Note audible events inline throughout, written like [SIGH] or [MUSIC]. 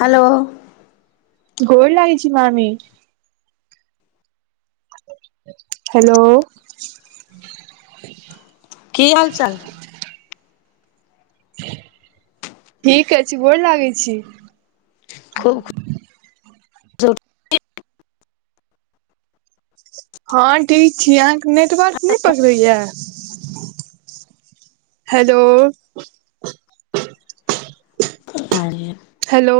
Hello गोर लागै छी मामी। हेलो। की हाल-चाल। ठीके छी, गोर लागै छी। खूब खु हां ठीक छी, अहाँ के नेटवर्क नै पकड़े या। हेलो। पता नै। हेलो।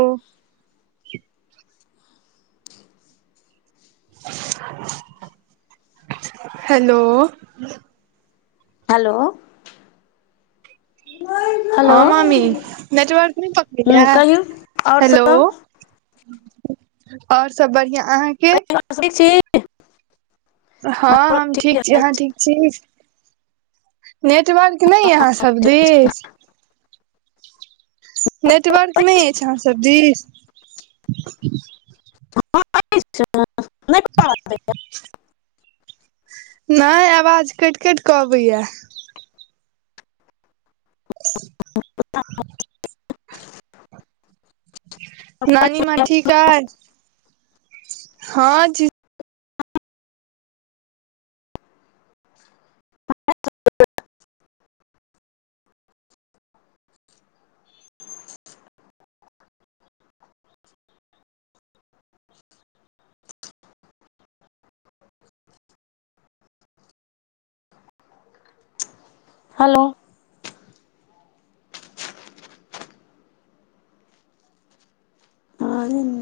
हेलो। हलो। [INAUDIBLE] हां मामी नेटवर्क नै पकड़े हूँ या कहियौ आओर सब हेलो। और सब बढ़ियां अहाँके कहियौ ठीक छी। हां हमरो हम ठीके ठीक छी, अहाँ अछि ठीक छी। नेटवर्क नै अय अहाँ सब दिस। नेटवर्क नै एछ अहाँ सब दिस। [UNINTELLIGIBLE] नै अवाज कैएट-कैएट क अबैया। [INAUDIBLE] नानी मां ठीक अय, हां ठी हलो आरे